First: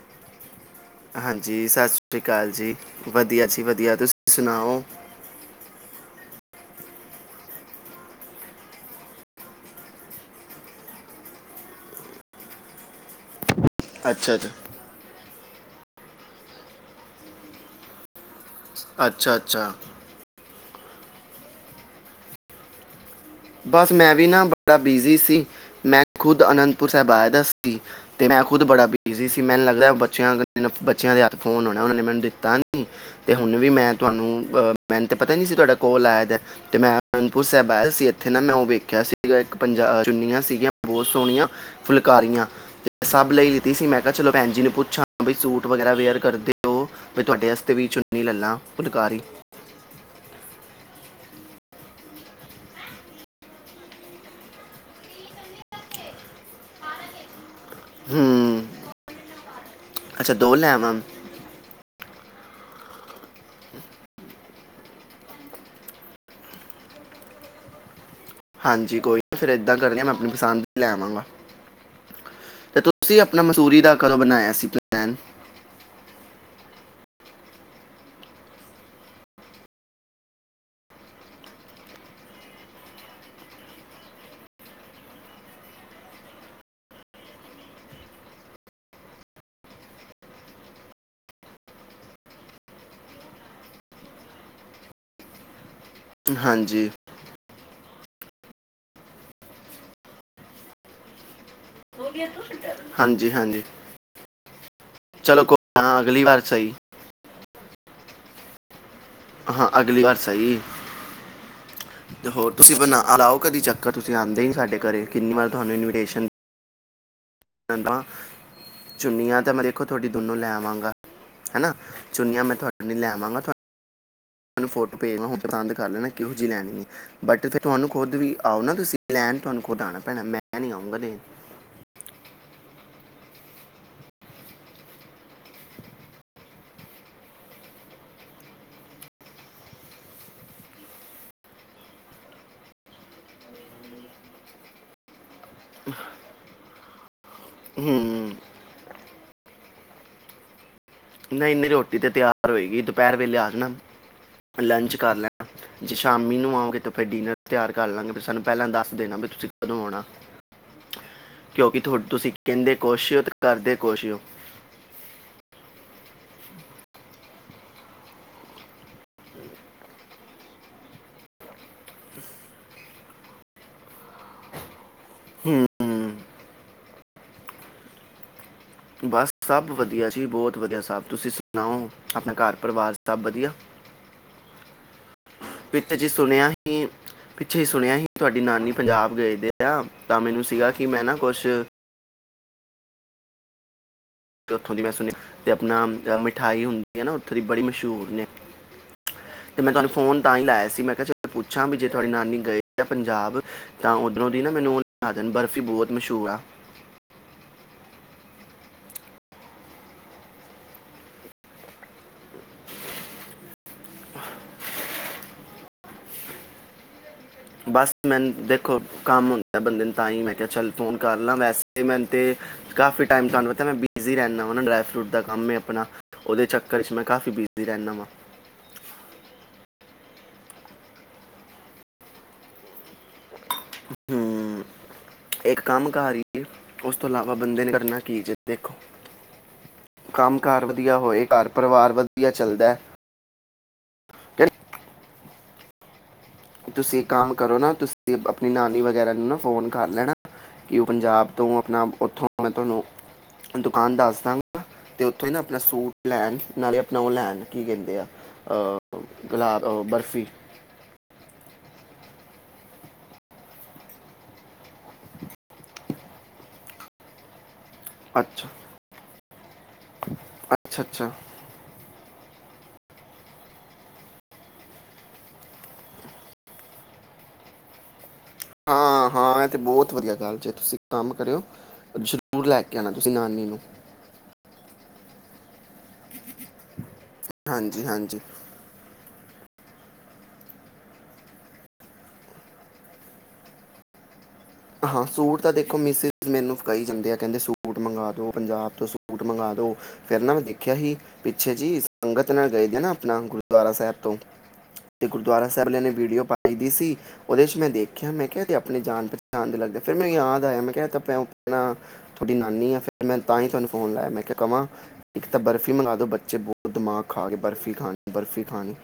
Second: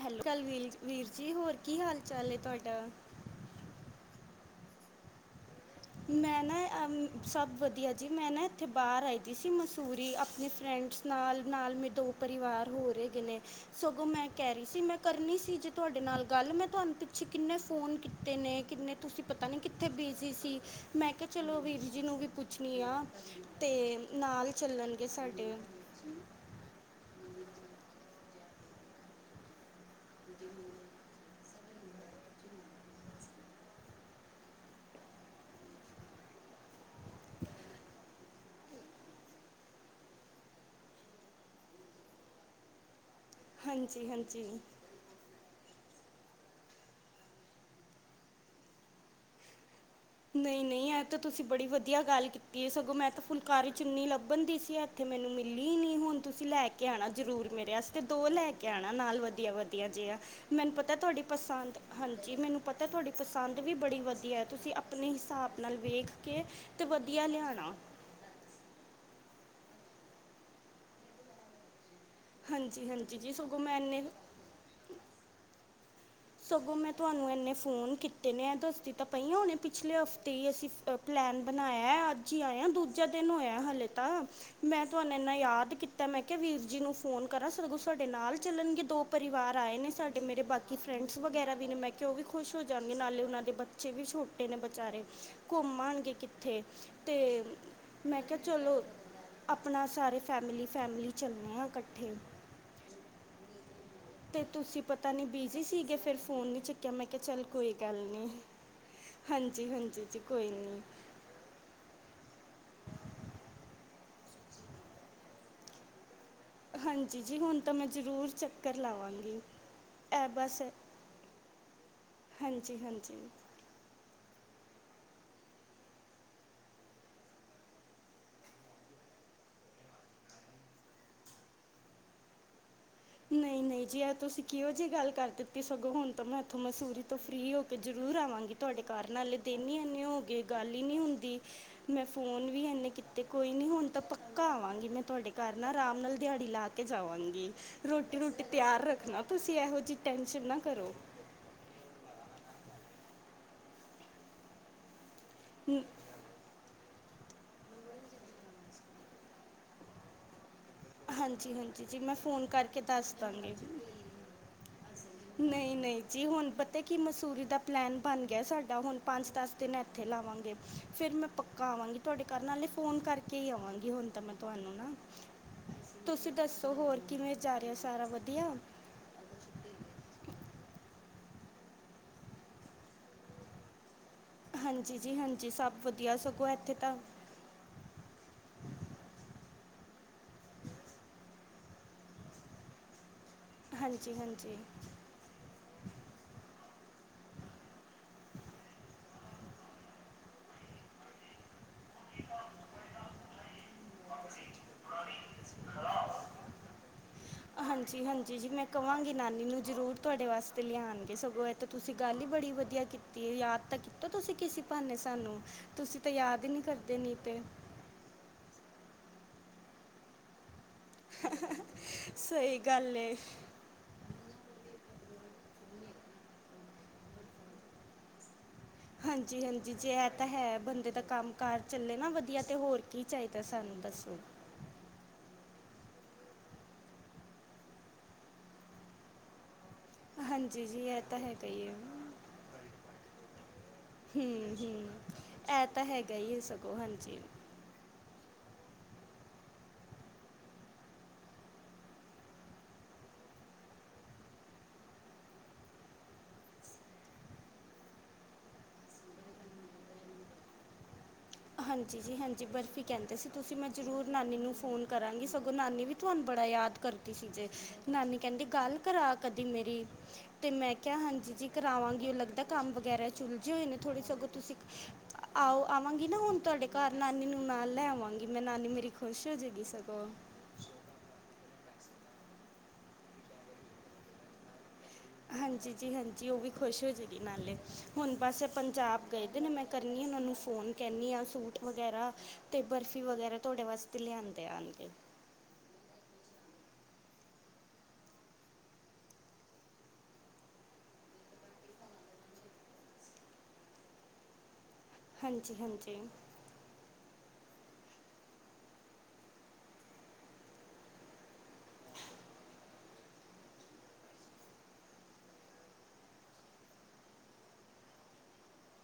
Hello ਸਤਿ ਸ਼੍ਰੀ ਅਕਾਲ ਵੀਰ ਵੀਰ ਜੀ ਹੋਰ ਹਾਂਜੀ ਕੀ ਸਤਿ ਹਾਲ ਸ੍ਰੀ ਚਾਲ ਹੈ ਅਕਾਲ ਜੀ ਤੁਹਾਡਾ ਵਧੀਆ ਜੀ ਵਧੀਆ ਤੁਸੀਂ ਸੁਣਾਓ ਮੈਂ ਨਾ ਸਭ ਵਧੀਆ ਜੀ ਮੈਂ ਨਾ ਇੱਥੇ ਬਾਹਰ ਆਈ ਦੀ ਸੀ ਮਸੂਰੀ ਆਪਣੇ ਫਰੈਂਡਸ ਨਾਲ ਨਾਲ ਮੇਰੇ ਦੋ ਪਰਿਵਾਰ ਹੋ ਰਹੇਗੇ ਨੇ ਸੋਕੋ ਮੈਂ ਅੱਛਾ ਅੱਛਾ ਕਹਿ ਰਹੀ ਸੀ ਮੈਂ ਕਰਨੀ ਸੀ ਤੁਹਾਡੇ ਨਾਲ ਗੱਲ ਮੈਂ ਤੁਹਾਨੂੰ ਪਿੱਛੇ ਕਿੰਨੇ ਫੋਨ ਅਤੇ ਨੇ ਕਿੰਨੇ ਤੁਸੀਂ ਅੱਛਾ ਪਤਾ ਨਹੀਂ ਅੱਛਾ ਕਿੱਥੇ ਬੀਜੀੀ ਸੀ ਮੈਂ ਕਿਹਾ ਚਲੋ ਵੀਰ ਜੀ ਨੂੰ ਵੀ ਪੁੱਛਣੀ ਆ ਤੇ ਬਸ ਮੈਂ ਵੀ ਨਾ ਨਾਲ ਬੜਾ ਚੱਲਣਗੇ ਬਿਜ਼ੀ ਸੀ ਸਾਡੇ ਮੈਂ ਖੁਦ ਅਨੰਦਪੁਰ ਸਾਹਿਬ ਆਏ ਦ ਤੇ ਮੈਂ ਖੁਦ ਬੜਾ ਬਿਜ਼ੀ ਸੀ ਮੈਨੂੰ ਲੱਗਦਾ ਬੱਚਿਆਂ ਬੱਚਿਆਂ ਦੇ ਹਥ ਫੋਨ ਹੋਣਾ ਉਹਨਾਂ ਨੇ ਮੈਨੂੰ ਦਿੱਤਾ ਨ ਤੇ ਹੁਣ ਵੀ ਮੈਂ ਤੁਹਾਨੂੰ ਅਹ ਮੈਨੂੰ ਤਾਂ ਪਤਾ ਨੀ ਸੀ ਤੁਹਾਡਾ ਕੋਲ ਆਇਆ ਤੇ ਮੈਂ ਅਨੰਦਪੁਰ ਸਾਹਿਬ ਆਇ ਸੀ ਇੱਥੇ ਨਾ ਮੈਂ ਉਹ ਵੇਖਿਆ ਸੀਗਾ ਇੱਕ ਪੰਜ ਚੁੰਨੀਆਂ ਸੀਗੀਆਂ ਬਹੁਤ ਸੋਹਣੀਆਂ ਫੁਲਕਾਰੀਆਂ ਸਭ ਲਈ ਲਿਤੀ ਸੀ ਮੈਂ ਹਾਂਜੀ ਕਿਹਾ ਚਲੋ ਭੈਣ ਹਾਂਜੀ ਜੀ ਨੂੰ ਪੁੱਛਾਂ ਬ ਸੂਟ ਵਗੈਰਾ ਵੇਅਰ ਕਰਦੇ ਹੋ ਮੈਂ ਤੁਹਾਡੇ ਵਾਸਤੇ ਵੀ ਚੁੰਨੀ ਲੈਾਂ ਫੁਲਕਾਰੀ ਨਹੀਂ ਨਹੀਂ ਇਹ ਤਾਂ ਤੁਸੀਂ ਬੜੀ ਵਧੀਆ ਗੱਲ ਕੀਤੀ ਹੈ ਸਗੋਂ ਮੈਂ ਤਾਂ ਫੁਲਕਾਰੀ ਚੁੰਨੀ ਲੱਭਣ ਦੀ ਸੀ ਇੱਥੇ ਮੈਨੂੰ ਮਿਲੀ ਨ ਹੁਣ ਤੁਸੀਂ ਲੈ ਕੇ ਆਉਣਾ ਜ਼ਰੂਰ ਮੇਰੇ ਵਸਤੇ ਦੋ ਲੈ ਹੂੰ ਕੇ ਆਉਣਾ ਨਾਲ ਵਧੀਆ ਵਧੀਆ ਜਿ ਆ ਅੱਛਾ ਦੋ ਲੈ ਮੈਨੂੰ ਆਵਾਂ ਪਤਾ ਤੁਹਾਡੀ ਪਸੰਦ ਹਾਂਜੀ ਮੈਨੂੰ ਪਤਾ ਤਾਂ ਤੁਹਾਡੀ ਪਸੰਦ ਵੀ ਬੜੀ ਵਧੀਆ ਹੈ ਤੁਸੀਂ ਆਪਣੇ ਹਿਸਾਬ ਨਾਲ ਵੇਖ ਕੇ ਅਤੇ ਵਧੀਆ ਲਿਆਉਣਾ ਹਾਂਜੀ ਕੋਈ ਨਹੀਂ ਫਿਰ ਏਦਾਂ ਕਰ ਲ ਮੈਂ ਆਪਣੀ ਪਸੰਦ ਲੈ ਆਵਾਂਗਾ ਤੇ ਹਾਂਜੀ ਹਾਂਜੀ ਤੁਸੀਂ ਜੀ ਆਪਣਾ ਸਗੋਂ ਮੈਂ ਮਸੂਰੀ ਦਾ ਇੰਨੇ ਕਦੋਂ ਬਣਾਇਆ ਸੀ ਪਨ ਸਗੋਂ ਮੈਂ ਤੁਹਾਨੂੰ ਇੰਨੇ ਫੋਨ ਕੀਤੇ ਨੇ ਦੱਸਦੀ ਤਾਂ ਪਈ ਹਾਂ ਹੁਣੇੇ ਪਿਛਲੇ ਹਫ਼ਤੇ ਹੀ ਅਸੀਂ ਪਲੈਨ ਬਣਾਇਆ ਅੱਜ ਹੀ ਆਏ ਹਾਂ ਦੂਜਾ ਦਿਨ ਹੋਇਆ ਹਾਲੇ ਤਾਂ ਮੈਂ ਤੁਹਾਨੂੰ ਇੰਨਾ ਯਾਦ ਕੀਤਾ ਮੈਂ ਕਿਹਾ ਵੀਰ ਜੀ ਨੂੰ ਫ਼ੋਨ ਕਰਾਂ ਸਗੋਂ ਸਾਡੇ ਨਾਲ ਚੱਲਣਗੇ ਦੋ ਪਰਿਵਾਰ ਆਏ ਨੇ ਸਾਡੇ ਮੇਰੇ ਬਾਕੀ ਫਰੈਂਡਸ ਵਗੈਰਾ ਵੀ ਨੇ ਮੈਂ ਕਿਹਾ ਉਹ ਵੀ ਖੁਸ਼ ਹੋ ਜਾਂਦੀ ਨਾਲੇ ਉਹ ਦੇ ਬੱਚੇ ਵੀ ਛੋਟੇ ਨੇ ਵਿਚਾਰੇ ਘੁੰਮ ਮਣਗੇ ਕਿੱਥੇ ਹਾਂਜੀ ਅਤੇ ਮੈਂ ਕਿਹਾ ਚਲੋ ਆਪਣਾ ਸਾਰੇ ਫੈਮਿਲੀ ਫੈਮਿਲੀ ਚੱਲੇ ਹਾਂ ਇਕੱਠੇ ਹਾਂਜੀ ਹਾਂਜੀ ਤੇ ਤੁਸੀਂ ਪਤਾ ਨੀ ਚਲੋ ਕੋਈ ਬਿਜੀੀ ਸੀਗੇ ਨਾ ਫੇਿਰ ਅਗਲੀ ਵਾਰ ਫੋਨ ਨੀ ਸਹੀ ਚੁੱਕਿਆ ਮੈਂ ਕਿਹਾ ਚੱਲ ਕੋਈ ਗੱਲ ਨੀ ਹਾਂ ਅਗਲੀ ਵਾਰ ਸਹੀ ਤੇ ਹੋਰ ਤੁਸੀਂ ਬਣਾ ਅਲਾਓ ਕਦੇ ਚੱਕਰ ਤੁਸੀਂ ਆਉਂਦੇ ਨਹੀਂ ਸਾਡੇ ਘਰੇ ਕਿੰਨੀ ਵਾਰ ਤੁਹਾਨੂੰ ਇਨਵੀਟੇਸ਼ਨ ਹਾਂਜੀ ਜੀ ਹੁਣ ਤਾਂ ਮੈਂ ਜ਼ਰੂਰ ਚੱਕਰ ਲਾਵਾਂਗੀ ਚੁੰਨੀਆਂ ਤਾਂ ਮੈਂ ਦੇਖੋ ਤੁਹਾਡੀ ਇਹ ਦੋਨੋਂ ਲੈ ਬਸ ਆਵਾਂਗਾ ਹੈ ਨਾ ਚੁੰਨੀਆਂ ਮੈਂ ਹਾਂਜੀ ਤੁਹਾਡੇ ਨਹੀਂ ਲੈ ਹਾਂਜੀ ਆਵਾਂਗਾ ਤੁ ਤੁਹਾਨੂੰ ਫੋਟੋ ਭੇਜ ਲ ਹੁਣ ਪਸੰਦ ਕਰ ਲੈਣਾ ਕਿਹੋ ਜਿਹੀ ਲੈਣੀ ਬਟ ਫਿਰ ਤੁਹਾਨੂੰ ਖੁਦ ਵੀ ਆਓ ਨਾ ਤੁਸੀਂ ਲੈਣ ਤੁਹਾਨੂੰ ਖੁਦ ਆਉਣਾ ਪੈਣਾ ਮੈਂ ਨਹੀਂ ਆਉਊਂਗਾ ਲੈਣ ਨਹੀਂ ਨਹੀਂ ਜੀ ਯਾਰ ਤੁਸੀਂ ਕਿਹੋ ਜਿਹੀ ਗੱਲ ਕਰ ਦਿੱਤੀ ਸਗੋਂ ਹੁਣ ਤਾਂ ਮੈਂ ਇੱਥੋਂ ਮਸੂਰੀ ਤੋਂ ਫ੍ਰੀ ਹੋ ਕੇ ਜ਼ਰੂਰ ਆਵਾਂਗੀ ਤੁਹਾਡੇ ਘਰ ਨਾਲੇ ਦਿਨ ਹੀ ਇਨੇ ਹੋ ਗਏ ਗੱਲ ਹੀ ਨਹੀਂੀ ਹੁੰਦੀ ਮੈਂ ਫੋਨ ਵੀ ਇਨੇ ਕੀਤੇ ਕੋਈ ਨੀ ਹੁਣ ਤਾਂ ਪੱਕਾ ਆਵਾਂਗੀ ਮੈਂ ਤੁਹਾਡੇ ਘਰ ਨਾਲ ਆਰਾਮ ਨਾਲ ਦਿਹਾੜੀ ਲਾ ਕੇ ਜਾਵਾਂਗੀ ਰੋਟੀ ਹੂੰ ਰੂਟੀ ਤਿਆਰ ਰੱਖਣਾ ਤੁਸੀਂ ਇਹੋ ਜਿਹੀ ਟੈਂਨਸ਼ਨ ਨਾ ਕਰੋ ਇੰਨੀ ਰੋਟੀ ਤੇ ਤਿਆਰ ਹੋਏਗੀ ਦੁਪਹਿਰ ਵੇਲੇ ਆ ਜਾਣਾ ਲੰਚ ਕਰ ਲੈਣਾ ਜੇ ਸ਼ਾਮ ਮੀਨੂ ਆਓਗੇ ਤੁ ਫਿਰ ਡਿਨਰ ਤਿਆਰ ਕਰ ਲਾਂਗੇ ਵੀ ਸਾਨੂੰ ਪਹਿਲਾਂ ਦੱਸ ਦੇਣਾ ਵੀ ਤੁਸੀਂ ਕਦੋਂ ਆਉਣਾ ਹਾਂਜੀ ਕਿਉਂਕਿ ਹਾਂਜੀ ਜੀ ਤੁਹਾਡੇ ਮੈਂ ਤੁਸੀਂ ਫੋਨ ਕਹਿੰਦੇ ਕਰਕੇ ਦੱਸ ਕੁਛ ਹੋ ਤੇ ਦਾਂਗੀ ਕਰਦੇ ਕੁਛ ਹੋ ਨਹੀਂ ਨਹੀਂ ਜੀ ਹੁਣ ਪਤਾ ਕੀ ਮਸੂਰੀ ਦਾ ਪਲੈਨ ਬਣ ਗਿਆ ਸਾਡਾ ਹੁਣ ਪੰਜ ਦਸ ਦਿਨ ਇੱਥੇ ਲਾਵਾਂਗੇ ਫਿਰ ਮੈਂ ਪੱਕਾ ਆਵਾਂਗੀ ਤੁਹਾਡੇ ਘਰ ਨਾਲੇ ਫ਼ੋਨ ਕਰਕੇ ਹੀ ਆਵਾਂਗੀ ਹੁਣ ਤਾਂ ਮੈਂ ਤੁਹਾਨੂੰ ਨਾ ਹਮ ਤੁਸੀਂ ਦੱਸੋ ਹੋਰ ਕਿਵੇਂ ਜਾ ਰਹੇ ਹੋ ਸਾਰਾ ਵਧੀਆ ਬਸ ਸਭ ਵਧੀਆ ਜੀ ਬਹੁਤ ਵਧੀਆ ਸਭ ਤੁਸੀਂ ਸੁਣਾਓ ਆਪਣਾ ਘਰ ਪਰਿਵਾਰ ਸਭ ਵਧੀਆ ਹਾਂਜੀ ਜੀ ਹਾਂਜੀ ਸਭ ਪਿਤ ਜੀ ਵਧੀਆ ਸਗੋਂ ਸੁਣਿਆ ਇੱਥੇ ਹੀ ਤਾਂ ਪਿੱਛੇ ਹੀ ਸੁਣਿਆ ਸੀ ਤੁਹਾਡੀ ਨਾਨੀ ਪੰਜਾਬ ਗਏ ਦੇ ਤਾਂ ਮੈਨੂੰ ਸੀਗਾ ਕਿ ਮੈਂ ਨਾ ਕੁਛ ਹਾਂਜੀ ਹਾਂਜੀ ਉੱਥੋਂ ਦੀ ਮੈਂ ਸੁਣਿਆ ਤੇ ਆਪਣਾ ਮਿਠਾਈ ਹੁੰਦੀ [unintelligible] ਓਥੋਂ ਦੀ ਬੜੀ ਮਸੂ਼ਰ ਨੇ, ਤੇ ਮੈਂ ਤੁਆਨੂੰ ਫ਼ੋਨ ਤਾਂ ਈ ਲਾਏਆ ਸੀ ਮੈਂ ਕੇਆ ਚ ਪੁੱਛਾਂ, ਵੀ ਜੇ ਤੁਆਡੀ ਨਾਨੀ ਗਏ ਦੇ ਆ ਪੰਜਾਬ, ਤਾਂ ਓਦਰੋਂ ਦੀ ਨਾ ਮੈਨੂੰ ਓ ਲੇਆ ਬਰਫ਼ੀ ਬਹੋਤ ਮਸੂ਼ਰ ਆ। ਹਾਂਜੀ, ਹਾਂਜੀ ਜੀ ਮੈਂ ਕਵਾਂਗੀ ਨਾਨੀ ਨੂੰ ਜਰੂਰ ਤੁਆਡੇ ਵਾਸਤੇ ਲਿਆਨਗੇ। ਸਗੋਂ ਏ ਤਾਂ ਤੁਸੀ ਗੱਲ ਈ ਬੜੀ ਵਦੀਆ ਕੀਤੀ ਏ। ਯਾਦ ਤਾ ਕੀਤਾ ਤੁਸੀ ਕਿਸੇ ਬਾਨੇ ਸਾਨੂੰ ਤੁਸੀ ਤੇ ਯਾਦ ਈ ਨਈ ਕਰਦੇ ਨਈ ਤੇ। ਬਸ ਮੈਨ ਦੇਖੋ ਕੰਮ ਹੁੰਦਾ ਏ ਬੰਦੇ ਨੂ ਤਾਂ ਈ ਮੈਂ ਕੇਆ ਚੱਲ ਫ਼ੋਨ ਕਰ ਲਾਂ ਵੈਸੇ ਤੇ ਮੈਨ ਤੇ, ਸਹੀ ਗੱਲ ਕਾਫੀ ਏ ਟਾਈਮ ਤਾਨੂੰ ਪਤਾ ਮੈਂ ਬਿਜ਼ੀ ਰੈਨਾ ਵਾਂ [unintelligible] [unintelligible] ਕੰਮ ਏ ਅਪਨਾ ਓਦੇ ਚੱਕਰ 'ਚ ਮੈਂ ਕਾਫੀ ਬਿਦੀ ਰੈਨਾਂ ਵਾਂ। ਹਾਂਜੀ, ਹਾਂਜੀ ਜੇ ਐ ਤਾਂ ਹੈ। ਬੰਦੇ ਦਾ ਕੰਮ ਕਾਰ ਚੱਲੇ ਨਾ ਵਦੀਆ, ਤੇ ਹੋਰ ਕੀ ਚਾਹੀਦਾ। ਤੇ ਸਾਨੂ ਦਸੋ ਏਕ ਕੰਮ ਕਾਰੀ ਏ, ਉਸ ਤੋਂ ਅਲਾਵਾ ਬੰਦੇ ਨੇ ਕਰਨਾ ਕੀ ਜੇ ਦੇਖੋ। ਕੰਮ ਹਾਂਜੀ ਕਾਰ ਜੀ ਵਦੀਆ ਇਹ ਤਾਂ ਹੋਏ, ਹੈਗਾ ਘਰ ਹੀ ਹੈ ਪਰਵਾਰ ਵਦੀਆ ਚੱਲਦਾ ਐ ਐ ਤਾਂ ਹੈਗ ਤੁਸੀ ਇੱਕ ਕੰਮ ਕਰੋ ਨਾ ਤੁਸੀ ਤ ਤੇ ਆਪਨੀ ਨਾਨੀ ਵਗੈਰਾ ਨੂੰ ਨਾ ਫ਼ੋਨ ਕਰ ਲੈਣਾ, ਕਿ ਓ ਪੰਜਾਬ ਤੋਂ ਅਪਨਾ ਓਥੋਂ, ਮੈਂ ਤੁਆਨੂੰ ਦੁਕਾਨ ਦੱਸ ਦਾਂਗਾ ਤੇ ਓਥੋਂ ਹੀ ਨਾ ਆਪਨਾ ਸੂਟ ਲੈਨ ਨਾਲੇ਼ ਆਪਨਾ ਓ ਲੈਨ ਕੀ ਕੈਂਦੇ ਆ ਅ ਗਲਾ ਬਰਫ਼ੀ। ਹਾਂਜੀ ਜੀ ਹਾਂਜੀ, ਬਰਫ਼ੀ ਕੈਂਦੇ ਸੀ ਤੁਸੀਂ ਮੈਂ ਜਰੂਰ ਨਾਨੀ ਨੂੰ ਫ਼ੋਨ ਕਰਾਂਗੀ। ਸਗੋ ਨਾਨੀ ਵੀ ਤੁਹਾਨ ਬੜਾ ਯਾਦ ਕਰਦੀ ਸੀ ਜੇ। ਨਾਨੀ ਕੈਂਦੀ ਅੱਛਾ ਗੱਲ ਕਰਾ ਕਦੀ ਮੇਰੀ, ਤੇ ਮੈਂ ਅੱਛਾ ਕੇਆ ਅੱਛਾ ਹਾਂਜੀ ਜੀ ਕਰਾਵਾਂਗੀ ਓ ਲੱਗਦਾ ਕੰਮ ਵਗੈਰਾ ਚ ਉਲਝੇ ਹੋਏ ਨੇ ਥੋੜੇ ਸਗੋਂ ਤੁਸੀਂ ਆਓ ਆਵਾਂਗੀ ਨਾ ਹੁਨ ਤੁਹਾਡੇ ਘਰ ਨਾਨੀ ਨੂੰ ਨਾਲ ਲੈ ਆਵਾਂਗੀ। ਨਾਨੀ ਮੇਰੀ ਹਾਂ, ਖੁਸ਼ ਹੋ ਹਾਂ ਐ ਤੇ ਜਾਏਗੀ ਬੋਤ ਸਗੋਂ ਵਦੀਆ ਗੱਲ ਜੇ। ਤੁਸੀ ਕੰਮ ਕਰੇਓ ਜ ਰੂਰ ਲੈ ਕੇ ਆਣਾ ਤੁਸੀ ਨਾਨੀ ਨੂੰ। ਹਾਂਜੀ ਜੀ ਹਾਂਜੀ ਓਅ ਵੀ ਖੁਸ਼ ਹੋ ਜੇ ਨਾਲੇ ਹਾਂਜੀ ਹੁਨ ਹਾਂਜੀ ਬਸ ਪੰਜਾਬ ਗਏ। ਓ ਨਾਲ ਮੈਂ ਕਰਨੀ ਆਂ ਓਨਾਂ ਨੂੰ ਫੋਨ ਕੈਨੀ ਆਂ ਸੂਟ ਵਗੈਰਾ, ਤੇ ਬਰਫ਼ੀ ਵਗੈਰਾ ਤੁਹਾਡੇ ਵਾਸਤੇ ਲੇ ਆਨ। ਹਾਂ ਸੂਟ ਤਾਂ ਦੇਖੋ [unintelligible] ਮੈਨੂੰ ਕਈ ਜਾਂਦੇ ਆ, ਕੈਂਦੇ ਸੂਟ ਮੰਗਾ ਦੋ ਪੰਜਾਬ ਤੋ ਸੂਟ ਮੰਗਾ ਦੋ। ਫੇਰ ਨਾ ਮੈਂ ਦੇਖੇਆ ਹੀ, ਪਿੱਛੇ ਜੀ ਸੰਗਤ ਨਾਲ ਗਏ ਦੇ ਆ ਨਾ ਆਪਨਾ ਗੁਰਦੁਆਰਾ ਸਾਏਬ ਤੋਂ ਤੇ ਗੁਰਦੁਆਰਾ ਹਾਂਜੀ ਸਾਏਬ ਆਲੇ ਨੇ ਹਾਂਜੀ ਵੀੜੀਓ ਪਾਈ ਦੀ ਸੀ ਓਦੇ ਚ ਮੈਂ ਦੇਖੇਆ ਮੈਂ ਕੇਆ ਏਦੇ ਅਪਨੇ ਜਾਨ [unintelligible] ਫਿਰ ਮੈਂ ਯਾਦ ਆਯਾ, ਮੈਂ ਕੇਆ ਏ ਤ ਤਾਂ ਪੇ ਓ ਅਪਨਾ ਥੋਡੀ ਨਾਨੀ ਆ ਫਿਰ ਤਾ ਈ ਤੁਹਾਨੂੰ ਫੋਨ ਲਾਯਾ। ਮੈਂ ਕੇਆ ਕਵਾਂ ਇੱਕ ਤਾਂ ਬਰਫ਼ੀ ਮੰਗਵਾ ਦੋ, ਬੱਚੇ ਬੋਤ ਦਮਾਗ ਖਾ ਗੇ ਬਰਫ਼ੀ ਖਾਨੀ ਬਰਫ਼ੀ ਖਾਨੀ।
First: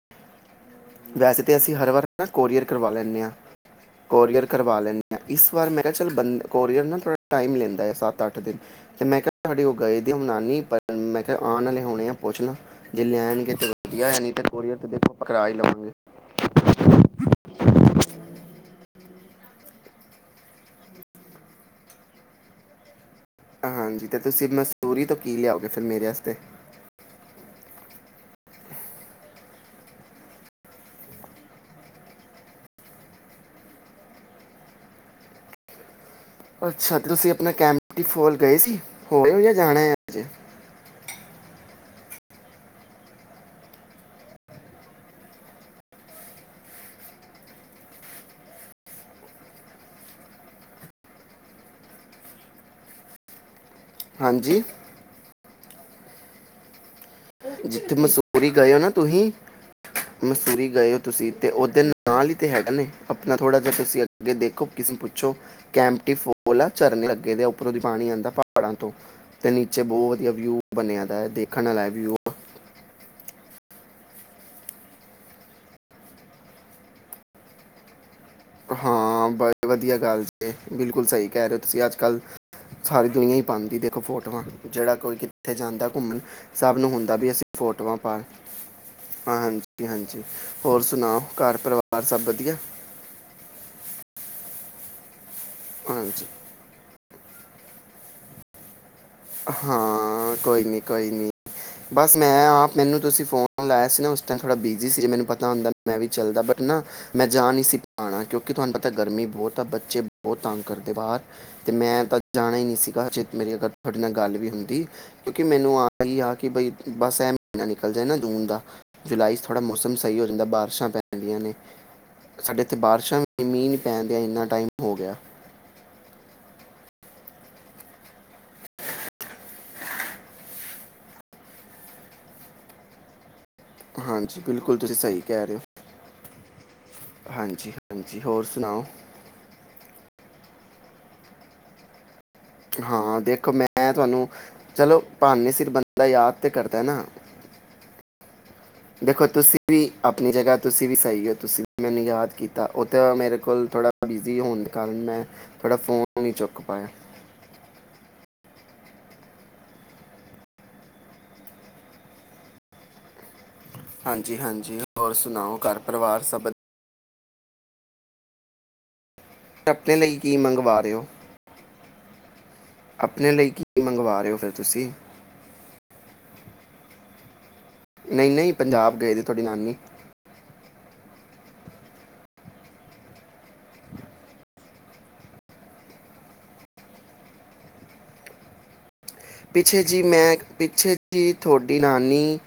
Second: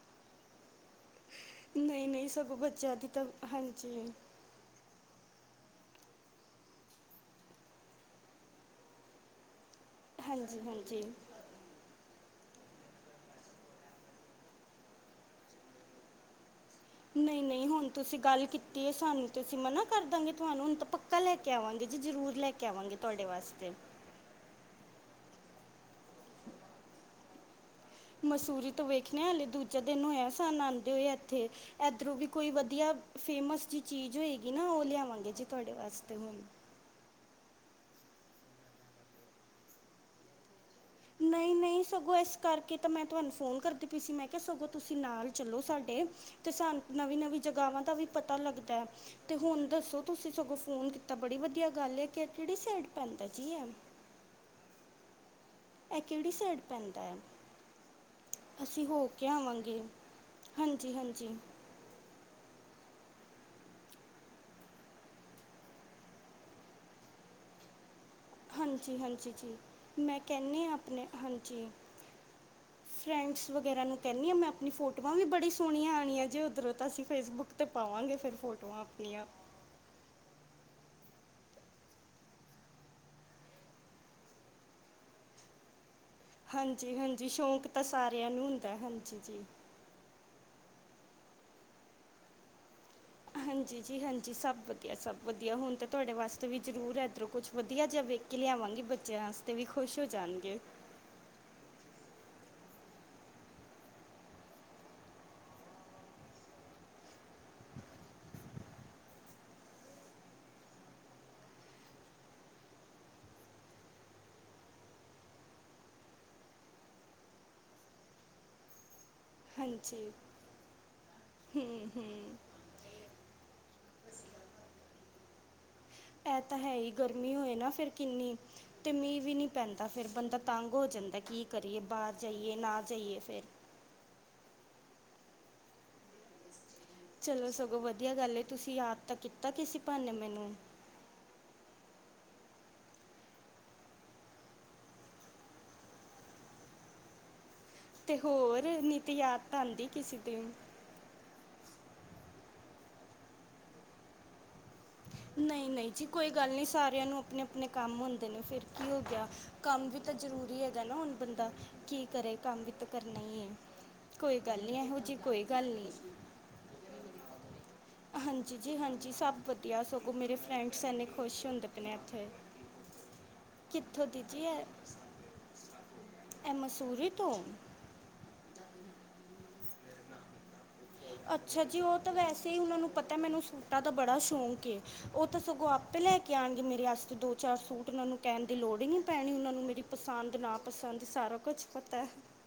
ਵੈਸੇ ਤੇ ਅਸੀ ਹਰ ਵਾਰ ਨਹੀਂ ਅ ਨਾ ਨਹੀਂ ਸਗੋਂ ਕੋਰੀਅਰ ਕਰਵਾ ਬੱਚਿਆਂ ਦੀ ਲੈਂਨੇ ਤਾਂ ਆਂ ਹਾਂਜੀ ਕੋਰੀਅਰ ਕਰਵਾ ਲੈਂਦੇ ਇਸ ਵਾਰ ਮੈਂ ਕੇਆ ਚਲ ਬੰ, ਕੋਰੀਅਰ ਨਾ ਥੋੜਾ ਟਾਈਮ ਲੇਂਦਾ ਏ ਸੱਤ ਅੱਠ ਦਿਨ ਤੇ ਮੈਂ ਕੇਆ ਤੁਆਡੀ ਓ ਗਏ ਦੀ ਹ ਮ ਨਾਨੀ ਹਾਂਜੀ ਬਟ ਹਾਂਜੀ ਮੈਂ ਕੇਆ ਆਣ ਵਾਲੇ ਹੋਣੇ ਆ ਪੁੱਛਲਾਂ। ਜੇ ਲੈਨਗੇ ਤੇ ਵਦੀਆ ਯਾ ਨਹੀਂ ਤੇ ਕੋਰੀਅਰ [unintelligible] ਨਹੀਂ, ਨਹੀਂ ਹੁਣ ਤੁਸੀ ਗੱਲ ਕੀਤੀ ਏ ਸਾਨੂੰ ਤੇ ਅਸੀਂ ਮਨਾ ਕਰਦਾਂਗੇ ਤੂਹਾਨੂੰ, ਹੁਣ ਤਾਂ ਪੱਕਾ ਲੈ ਕੇ ਆਵਾਂਗੇ ਜੇ ਜਰੂਰ ਲੈ ਕੇ ਆਵਾਂਗੇ। ਤੁਹਾਡੇ ਵਾਸਤੇ ਹਾਂਜੀ ਤੇ [unintelligible] ਤੋਂ ਕੀ ਲੇਆਓਗੇ ਫਿਰ ਮੇਰੇ ਵਸਤੇ? ਮਸੂਰੀ ਤੋਂ ਵੇਖਨੇ ਆ, ਹਾਲੇ ਦੂਜਾ ਦਿਨ ਹੋਏਆ ਸਾਨ ਆਂਦੇ ਹੋਏ ਏਥੇ। ਐਦਰੋ ਦੀ ਵੀ ਕੋਈ ਵਦੀਆ ਫੇਮਸ ਜਿ ਚੀਜ ਹੋਏਗੀ ਨਾ, ਓ ਲਿਆਵਾਂਗੇ ਜੀ ਤੁਹਾੜੇ ਵਾਸਤੇ ਹੁਨ। ਅੱਛਾ, ਤੁਸੀ ਅਪਨਾ [unintelligible] ਗਏ ਸੀ ਹੋ ਆਏ ਓ ਯਾ ਜਾਣੈ ਹ ਨਹੀਂ, ਨਹੀਂ ਸਗੋਂ ਏਸ ਕਰਕੇ ਤਾਂ ਮੈਂ ਤੁਹਾਨੂੰ ਫੋਨ ਕਰਦੀ ਪਈ ਸੀ। ਮੈਂ ਕੇਆ ਸਗੋਂ ਤੁਸੀਂ ਨਾਲ ਚਲੋ ਸਾਡੇ, ਤੇ ਸਾ ਨਵੀਂ, ਨਵੀਂ ਜਗਾਵਾਂ ਦਾ ਵੀ ਪਤਾ ਲੱਗਦੈ, ਤੇ ਹੁਨ ਦੱਸੋ ਤੁਸੀਂ ਸਗੋਂ ਫੋਨ ਕੀਤਾ ਬੜੀ ਵਧੀਆ ਗੱਲ ਏ। ਕਿਹੜੀ ਸਾਈਡ ਪੈਂਦਾ ਜੀ ਐ? ਹਾਂਜੀ? ਐ ਕੇ ੜੀ ਸਾਈੜ ਪੈਂਦਾ ਐ? ਜਿੱਥੇ ਮਸੂਰੀ ਗਏ ਹੋ ਨਾ ਤੁਹੀ ਆਵਾਂਗੇ ਮਸੂਰੀ ਗਏ ਹਾਂਜੀ ਹੋ ਤੁਸੀਂ ਹਾਂਜੀ ਤੇ, ਓਦੇ ਨਾਲ ਹੀ ਤੇ ਹੈਗਾ ਨੇ। ਆਪਣਾ ਥੋੜਾ ਜਿਹਾ ਤੁਸੀਂ ਅੱਗੇ ਦੇਖੋ, ਕਿਸੇ ਨੂੰ ਪੁੱਛੋ ਕੈਂਮਟੀ ਫੋਲ ਆ, ਝਰਨੇ ਲੱਗੇ ਦੇ ਉੱਪਰੋਂ ਪਾਣੀ ਆਉਂਦਾ ਪਹਾੜਾਂ ਤੋਂ, ਹਾਂਜੀ ਹਾਂਜੀ ਤੇ ਜੀ ਨੀਚੇ ਬਹੁਤ ਮੈਂ ਵਧੀਆ ਵਿਊ ਕਹਿੰਦੀ ਹਾਂ ਆਪਣੇ ਬਣਿਆਦਾ ਹੈ, ਦੇਖਣ ਹਾਂਜੀ ਵਾਲਾ ਵਿਊ। ਫਰੈਂਡਸ ਵਗੈਰਾ ਨੂੰ ਕਹਿੰਦੀ ਆ, ਮੈਂ ਆਪਣੀ ਫੋਟੋਆਂ ਵੀ ਬੜੀ ਸੋਹਣੀਆਂ ਆਣੀਆਂ ਜੇ, ਉਧਰੋਂ ਤਾਂ ਅਸੀ ਫੇਸਬੁੱਕ ਤੇ ਪਾਵਾਂਗੇ ਫਿਰ। ਫੋਟੋਆਂ ਆਪਣੀਆਂ ਹਾਂ, ਬਡ ਵਧੀਆ ਗੱਲ ਜੇ। ਬਿਲਕੁਲ। ਸਹੀ ਕਹਿ ਰਹੇ ਹੋ ਤੁਸੀਂ। ਅੱਜ ਕੱਲ੍ਹ ਸਾਰੀ ਦੁਨੀਆ ਹੀ ਪਾਉਂਦੀ ਦੇਖੋ ਫੋਟੋਆਂ, ਜਿਹੜਾ ਕੋਈ ਕਿੱਥੇ ਜਾਂਦਾ। ਘੁੰਮਣਾ ਸਭ ਨੂੰ ਹਾਂਜੀ ਹੁੰਦਾ ਹਾਂਜੀ ਵੀ, ਅਸੀਂ ਸ਼ੌਂਕ ਤਾਂ ਫੋਟੋਆਂ ਪਾ ਸਾਰਿਆਂ ਲਈਏ। ਨੂੰ ਹੁੰਦਾ ਹਾਂਜੀ ਹਾਂ, ਜੀ ਹਾਂਜੀ! ਹਾਂਜੀ। ਹੋਰ ਸੁਣਾਓ? ਘਰ, ਪਰਿਵਾਰ ਸਭ ਵਧੀਆ। ਹਾਂਜੀ, ਜੀ। ਹਾਂਜੀ। ਸਭ ਵਧੀਆ ਸਭ। ਵਧੀਆ ਹੋਣ ਤਾਂ, ਤੁਹਾਡੇ ਹਾਂਜੀ ਵਾਸਤੇ ਵੀ ਜ਼ਰੂਰ ਇਧਰੋਂ। ਕੁਛ ਵਧੀਆ, ਜਿਹਾ ਵੇਖ ਕੇ ਲਿਆਵਾਂਗੇ। ਹਾਂ। ਕੋਈ ਨੀ ਕੋਈ ਨੀ। ਬਸ ਮੈਂ- ਮੈਂ ਆਪ। ਮੈਨੂੰ ਤੁਸੀਂ ਫੋਨ ਲਾਇਆ ਸੀ ਨਾ, ਉਸ ਟਾਈਮ ਥੋੜਾ ਬਿਜੀ ਸੀ, ਜੇ ਮੈਨੂੰ ਪਤਾ ਹੁੰਦਾ, ਮੈਂ ਵੀ ਚੱਲਦਾ ਬਟ ਨਾ ਮੈਂ ਜਾ ਨਹੀਂ ਸੀ ਪਾਣਾ, ਕਿਉਂਕਿ ਤੁਹਾਨੂੰ ਪਤਾ ਗਰਮੀ ਬਹੁਤ ਆ। ਬੱਚੇ ਬਹੁਤ ਤੰਗ ਕਰਦੇ ਬਾਹਰ ਤੇ, ਮੈਂ ਤਾਂ ਜਾਣਾ ਹੀ ਨਹੀਂ ਸੀ, ਬਟ ਮੇਰੀ ਅ ਤੁਹਾਡੇ ਨਾਲ ਗੱਲ ਵੀ ਹੁੰਦੀ, ਕਿਉਂਕਿ ਮੈਨੂੰ ਆ ਹੀ, ਆ ਕਿ, ਬਈ ਬਸ ਇਹ ਮਹੀਨਾ ਨਿਕਲ ਜਾਏ ਨਾ ਜੂਨ ਦਾ। ਜੁਲਾਈ 'ਚ ਥੋੜ੍ਹਾ ਮੌਸਮ ਹਾਂਜੀ ਸਹੀ ਹੋ ਜਾਂਦਾ ਬਾਰਿਸ਼ਾਂ ਪੈ ਜਾਂਦੀਆਂ ਨੇ। ਹੂੰ ਹੂੰ ਸਾਡੇ ਇੱਥੇ ਬਾਰਿਸ਼ਾਂ ਮੀਹ ਨੀ ਪੈਂਦਿਆ ਇੰਨਾ ਟਾਈਮ ਹੋ ਗਿਆ। ਇਹ ਤਾਂ ਹੈ ਹੀ। ਗਰਮੀ ਹੋਏ ਨਾ ਫਿਰ ਕਿੰਨੀ ਤੇ ਮੀਂਹ ਵੀ ਨਹੀਂ ਪੈਂਦਾ, ਫਿਰ ਬੰਦਾ ਤੰਗ ਹੋ ਜਾਂਦਾ ਕੀ ਕਰੀਏ, ਬਾਹਰ ਜਾਈਏ ਨਾ ਜਾਈਏ ਫਿਰ। ਹਾਂਜੀ। ਬਿਲਕੁਲ ਤੁਸੀਂ ਸਹੀ ਕਹਿ ਰਹੇ ਹੋ। ਚਲੋ, ਹਾਂਜੀ ਸਗੋਂ ਵਧੀਆ ਹਾਂਜੀ ਗੱਲ ਏ। ਹੋਰ ਤੁਸੀਂ ਸੁਣਾਓ ਯਾਦ ਤਾਂ ਕੀਤਾ ਕਿਸੇ ਬਹਾਨੇ। ਮੈਨੂੰ ਹਾਂ ਦੇਖੋ, ਮੈਂ ਤੁਹਾਨੂੰ ਚਲੋ ਬਹਾਨੇ ਸਿਰ ਬੰਦਾ ਯਾਦ ਤੇ ਕਰਦਾ ਨਾ। ਤੇ ਹੋਰ। ਨਹੀਂ ਤੇ ਦੇਖੋ, ਯਾਦ ਤੁਸੀਂ ਤਾਂ ਆਉਂਦੀ ਵੀ ਕਿਸੇ ਆਪਣੀ ਦਿਨ ਜਗ੍ਹਾ ਤੁਸੀਂ ਵੀ ਸਹੀ ਹੋ। ਤੁਸੀਂ ਵੀ ਮੈਨੂੰ ਯਾਦ ਕੀਤਾ। ਤਾਂ, ਉਹ ਤਾਂ ਮੇਰੇ ਕੋਲ ਥੋੜ੍ਹਾ ਬਿਜ਼ੀ ਹੋਣ ਦੇ। ਕਾਰਨ ਮੈਂ ਨਹੀਂ, ਥੋੜਾ ਨਹੀਂ ਫੋਨ ਜੀ। ਕੋਈ ਗੱਲ ਚੁੱਕ ਨਹੀਂ ਪਾਇਆ ਸਾਰਿਆਂ ਨੂੰ ਆਪਣੇ- ਆਪਣੇ ਕੰਮ ਹੁੰਦੇ। ਨੇ ਫਿਰ ਕੀ ਹੋ ਗਿਆ। ਕੰਮ ਵੀ ਤਾਂ ਜ਼ਰੂਰੀ ਹੈਗਾ ਨਾ, ਹੁਣ ਬੰਦਾ ਕੀ ਕਰੇ ਕੰਮ ਵੀ ਤਾਂ ਕਰਨਾ ਹੀ ਹੈ। ਹਾਂਜੀ, ਕੋਈ ਗੱਲ ਹਾਂਜੀ। ਨਹੀਂ ਇਹੋ ਹੋਰ ਜਿਹੀ ਕੋਈ ਸੁਣਾਓ? ਗੱਲ ਘਰ- ਨਹੀਂ ਪਰਿਵਾਰ ਸਭ ਹਾਂਜੀ ਜੀ। ਹਾਂਜੀ। ਜੀ ਸਭ ਵਧੀਆ। ਆਪਣੇ ਸਗੋਂ ਲਈ ਮੇਰੇ ਕੀ ਮੰਗਵਾ ਫਰੈਂਡਸ ਰਹੇ ਇੰਨੇ ਹੋ ਖੁਸ਼ ਹੁੰਦੇ ਆਪਨੇ ਵਾਸਤੇ। ਆਪਣੇ ਲਈ ਕੀ ਮੰਗਵਾ ਰਹੇ ਹ? ਫਿਰ ਇਹ ਤੁਸੀਂ। ਇਹ ਮਸੂਰੀ ਤੋਂ। ਨਹੀਂ, ਨਹੀਂ ਪੰਜਾਬ ਗਏ ਸੀ। ਤੁਹਾਡੀ ਨਾਨੀ। ਅੱਛਾ ਜੀ। ਉਹ ਤਾਂ ਵੈਸੇ ਹੀ। ਉਹਨਾਂ ਨੂੰ ਪਤਾ ਮੈਨੂੰ ਸੂਟਾਂ ਦਾ ਬੜਾ ਸ਼ੌਂਕ ਏ, ਉਹ ਤਾਂ ਸਗੋਂ ਆਪੇ ਲੈ ਕੇ ਆਉਣਗੇ ਮੇਰੇ ਵਾਸਤੇ ਦੋ, ਚਾਰ ਸੂਟ, ਉਹਨਾਂ ਨੂੰ ਕਹਿਣ ਦੀ ਲੋੜ ਹੀ ਨਹੀਂ। ਪੈਣੀ ਉਹਨਾਂ ਨੂੰ ਮੇਰੀ ਪਿੱਛੇ, ਜੇ, ਮੈਂ ਪਸੰਦ ਨਾ ਪਿੱਛੇ ਪਸੰਦ ਜਿਹੇ ਸਾਰਾ ਕੁਝ ਤੁਹਾਡੀ ਪਤਾ ਹੈ ਨਾਨੀ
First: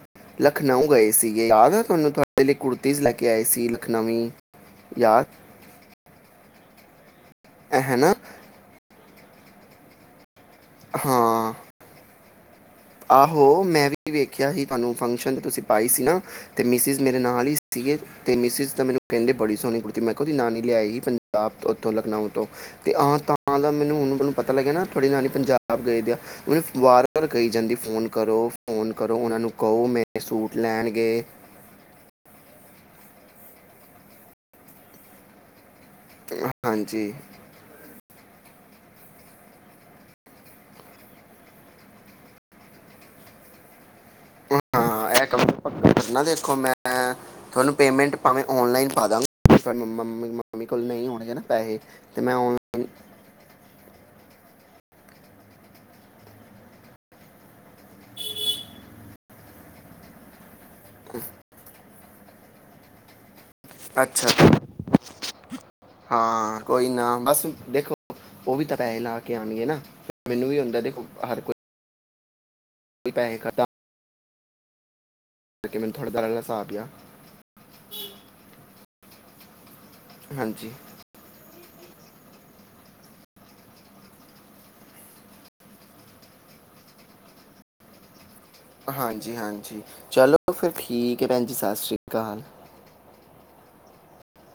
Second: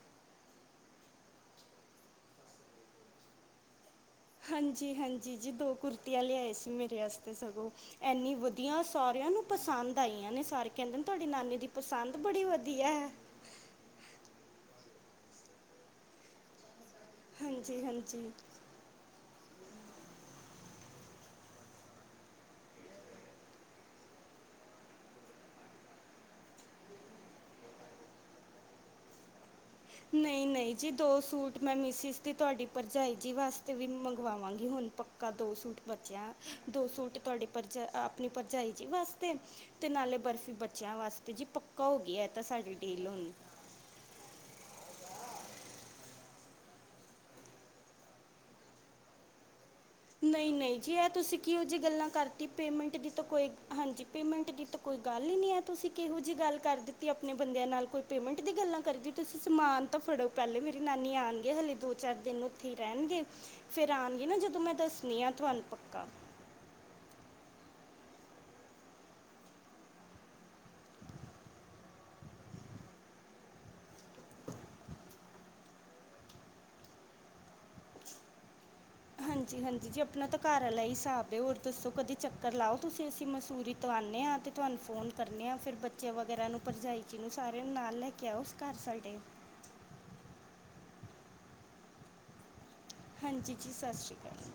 ਲਖਨਊ ਗਏ ਸੀ। ਯਾਦ ਤੁਹਾਨੂੰ ਤੁਹਾਡੇ ਲਈ ਕੁੜਤੀਜ਼ ਲੈ ਕੇ ਆਏ ਸੀ। ਲਖਨਵੀ ਹਾਂਜੀ। ਯਾਦ ਹਾਂਜੀ ਜੀ। ਦੋ ਕੁੁਰਤੀਆਂ ਲਿਆਏ ਸੀ। ਮੇਰੇ ਵਾਸਤੇ। ਸਗੋਂ ਐ ਹੈ ਨਾ ਇੰਨੀ ਵਧੀਆ ਸੀ। ਸਾਰਿਆਂ ਨੂੰ ਪਸੰਦ ਆਈਆਂ ਨੇ। ਸ ਸਾਰੇ ਕਹਿੰਦੇ ਨੇ, ਤੁਹਾਡੀ ਹਾਂ ਨਾਨੀ ਦੀ ਪਸੰਦ ਬੜੀ ਵਧੀਆ। ਹੈ ਆਹੋ ਮੈਂ, ਵੀ ਵੇਖਿਆ ਸੀ ਤੁਹਾਨੂੰ। ਫੰਕਸ਼ਨ ਤੇ ਤੁਸੀਂ ਪਾਈ ਸੀ ਨਾ ਤੇ, ਮਿਸਿਜ ਮੇਰੇ ਨਾਲ ਹੀ ਹਾਂਜੀ ਸੀਗੇ ਹਾਂਜੀ ਤੇ ਮਿਸੇਜ਼ ਤਾਂ ਮੇਰੇ ਮੈਨੂੰ ਕਹਿੰਦੇ ਬੜੀ ਸੋਹਣੀ ਕੁੜਤੀ, ਮੈਂ ਕਿਹਾ ਜੀ, ਉਹਦੀ ਨਾਨੀ ਲਿਆਈ ਪੰਜਾਬ ਉੱਥੋਂ ਲਖਨਊ ਤੋਂ, ਤੇ ਆਹ ਤਾਂ ਮੈਨੂੰ ਹੁਣ ਮੈਨੂੰ ਪਤਾ ਲੱਗਿਆ ਨਾ ਤੁਹਾਡੀ ਨਾਨੀ ਪੰਜਾਬ ਗਏ ਦੀ ਆ, ਉਹਨੂੰ ਵਾਰ ਵਾਰ ਕਹੀ ਜਾਂਦੀ। ਫੋਨ ਕਰੋ, ਫੋਨ ਕਰੋ, ਉਹਨਾਂ ਨੂੰ। ਕਹੋ ਮੇਰੇ ਨਹੀਂ ਸੂਟ ਨਹੀਂ ਜੀ, ਦੋ ਲੈਣਗੇ ਸੂਟ ਮੈਂ ਮਿਸਿਸ ਦੀ, ਤੁਹਾਡੀ ਭਰਜਾਈ ਜੀ ਵਾਸ ਅਤੇ ਵੀ ਮੰਗਵਾਵਾਂਗੀ ਹੁਣ ਪੱਕਾ ਦੋ ਸੂਟ। ਬੱਚਿਆਂ ਦੋ ਹਾਂਜੀ ਸੂਟ ਤੁਹਾਡੇ ਭਰਜਾਈ ਆ ਆਪਣੀ ਭਰਜ ਚਾਈਂ ਜੀ ਵਾਸਤੇ, ਤੇ ਨਾਲੇ ਬਰਫ਼ੀ ਬੱਚਿਆਂ ਵਾਸਤੇ, ਜੀ ਪੱਕਾ ਹੋ ਗਿਆ ਇਹ ਤਾਂ ਸਾਡੀ ਡੀਲ ਹੁਣ। ਹਾਂ, ਇਹ ਕੰਮ ਪੱਕਾ ਕਰਨਾ, ਦੇਖੋ ਮੈਂ ਤੁਹਾਨੂੰ ਪੇਮੇਂਟ ਭਾਵੇਂ, ਔਨਲਾਈਨ ਪਾ ਦਾਂ। ਨਹੀਂ, ਨਹੀਂ, ਜੀ ਇਹ ਤੁਸੀਂ ਕਿਹੋ ਪੈਸੇ ਜਿਹੀ ਗੱਲਾਂ ਤੇ ਮੈਂ ਕਰਤੀ, ਆਨਲਾਈਨ ਪੇਮੈਂਟ ਦੀ ਤਾਂ ਕੋਈ ਹਾਂਜੀ। ਪੇਮੈਂਟ ਦੀ ਤਾਂ ਕੋਈ ਗੱਲ ਹੀ ਨਹੀਂ ਹੈ, ਤੁਸੀਂ ਕਿਹੋ ਜਿਹੀ ਗੱਲ ਕਰ ਦਿੱਤੀ ਆਪਣੇ ਬੰਦਿਆਂ ਨਾਲ ਕੋਈ ਪੇਮੈਂਟ ਦੀ ਗੱਲਾਂ ਕਰੀ, ਤੁਸੀਂ ਸਮਾਨ ਤਾਂ ਫੜੋ ਪਹਿਲੇ ਮੇਰੇ ਨਾਨੀ ਆਣ ਗਏ ਹੱਲੇ ਦੋ ਚਾਰ ਦਿਨ ਉੱਥੇ ਹੀ ਰਹਿਣਗੇ। ਫ਼ਿਰ ਆਉਣਗੇ ਅੱਛਾ ਨਾ ਜਦੋਂ ਮੈਂ। ਦੱਸਣੀ ਆ ਤੁਹਾਨੂੰ ਪੱਕਾ ਹਾਂ, ਕੋਈ ਨਾ। ਬਸ ਦੇਖੋ ਉਹ ਵੀ ਤਾਂ, ਪੈਸੇ ਲਾ ਕੇ ਆਉਣਗੇ ਨਾ, ਮੈਨੂੰ ਵੀ ਹੁੰਦਾ, ਦੇਖੋ ਹਰ ਕੋਈ ਕੋਈ ਪੈਸੇ, ਖ਼ਤ ਕਰਕੇ ਮੈਨੂੰ ਥੋੜ੍ਹਾ ਦ ਰਹਿਲਾ ਸਾ ਪਿਆ ਹਾਂਜੀ, ਹਾਂਜੀ। ਜੀ -ਜੀ ਆਪਣਾ ਤਾਂ ਘਰ ਆਲਾ ਹੀ ਹਿਸਾਬ ਏ, ਹੋਰ ਦੱਸੋ ਕਦੇ ਚੱਕਰ ਲਾਓ ਤੁਸੀਂ ਅਸੀਂ ਮਸੂਰੀ ਤੋਂ ਆਣੇ ਹਾਂ ਅਤੇ ਤੁਹਾਨੂੰ ਫੋਨ ਕਰਨੇ ਹਾਂ, ਫਿਰ ਬੱਚੇ ਵਗੈਰਾ ਨੂੰ, ਭਰਜਾਈ ਜੀ ਨੂੰ, ਸਾਰਿਆਂ ਨੂੰ ਨਾਲ ਲੈ ਕੇ ਆਓ ਉਸ ਘਰ ਸਾਡੇ ਹਾਂਜੀ -ਹਾਂਜੀ ਚਲੋ। ਅੱਛਾ ਠੀਕ ਹੈ। ਭੈਣ ਜੀ। ਸਤਿ ਸ਼੍ਰੀ ਅਕਾਲ। ਹਾਂਜੀ, ਜੀ, ਜੀ, ਸਤਿ ਸ਼੍ਰੀ ਅਕਾਲ।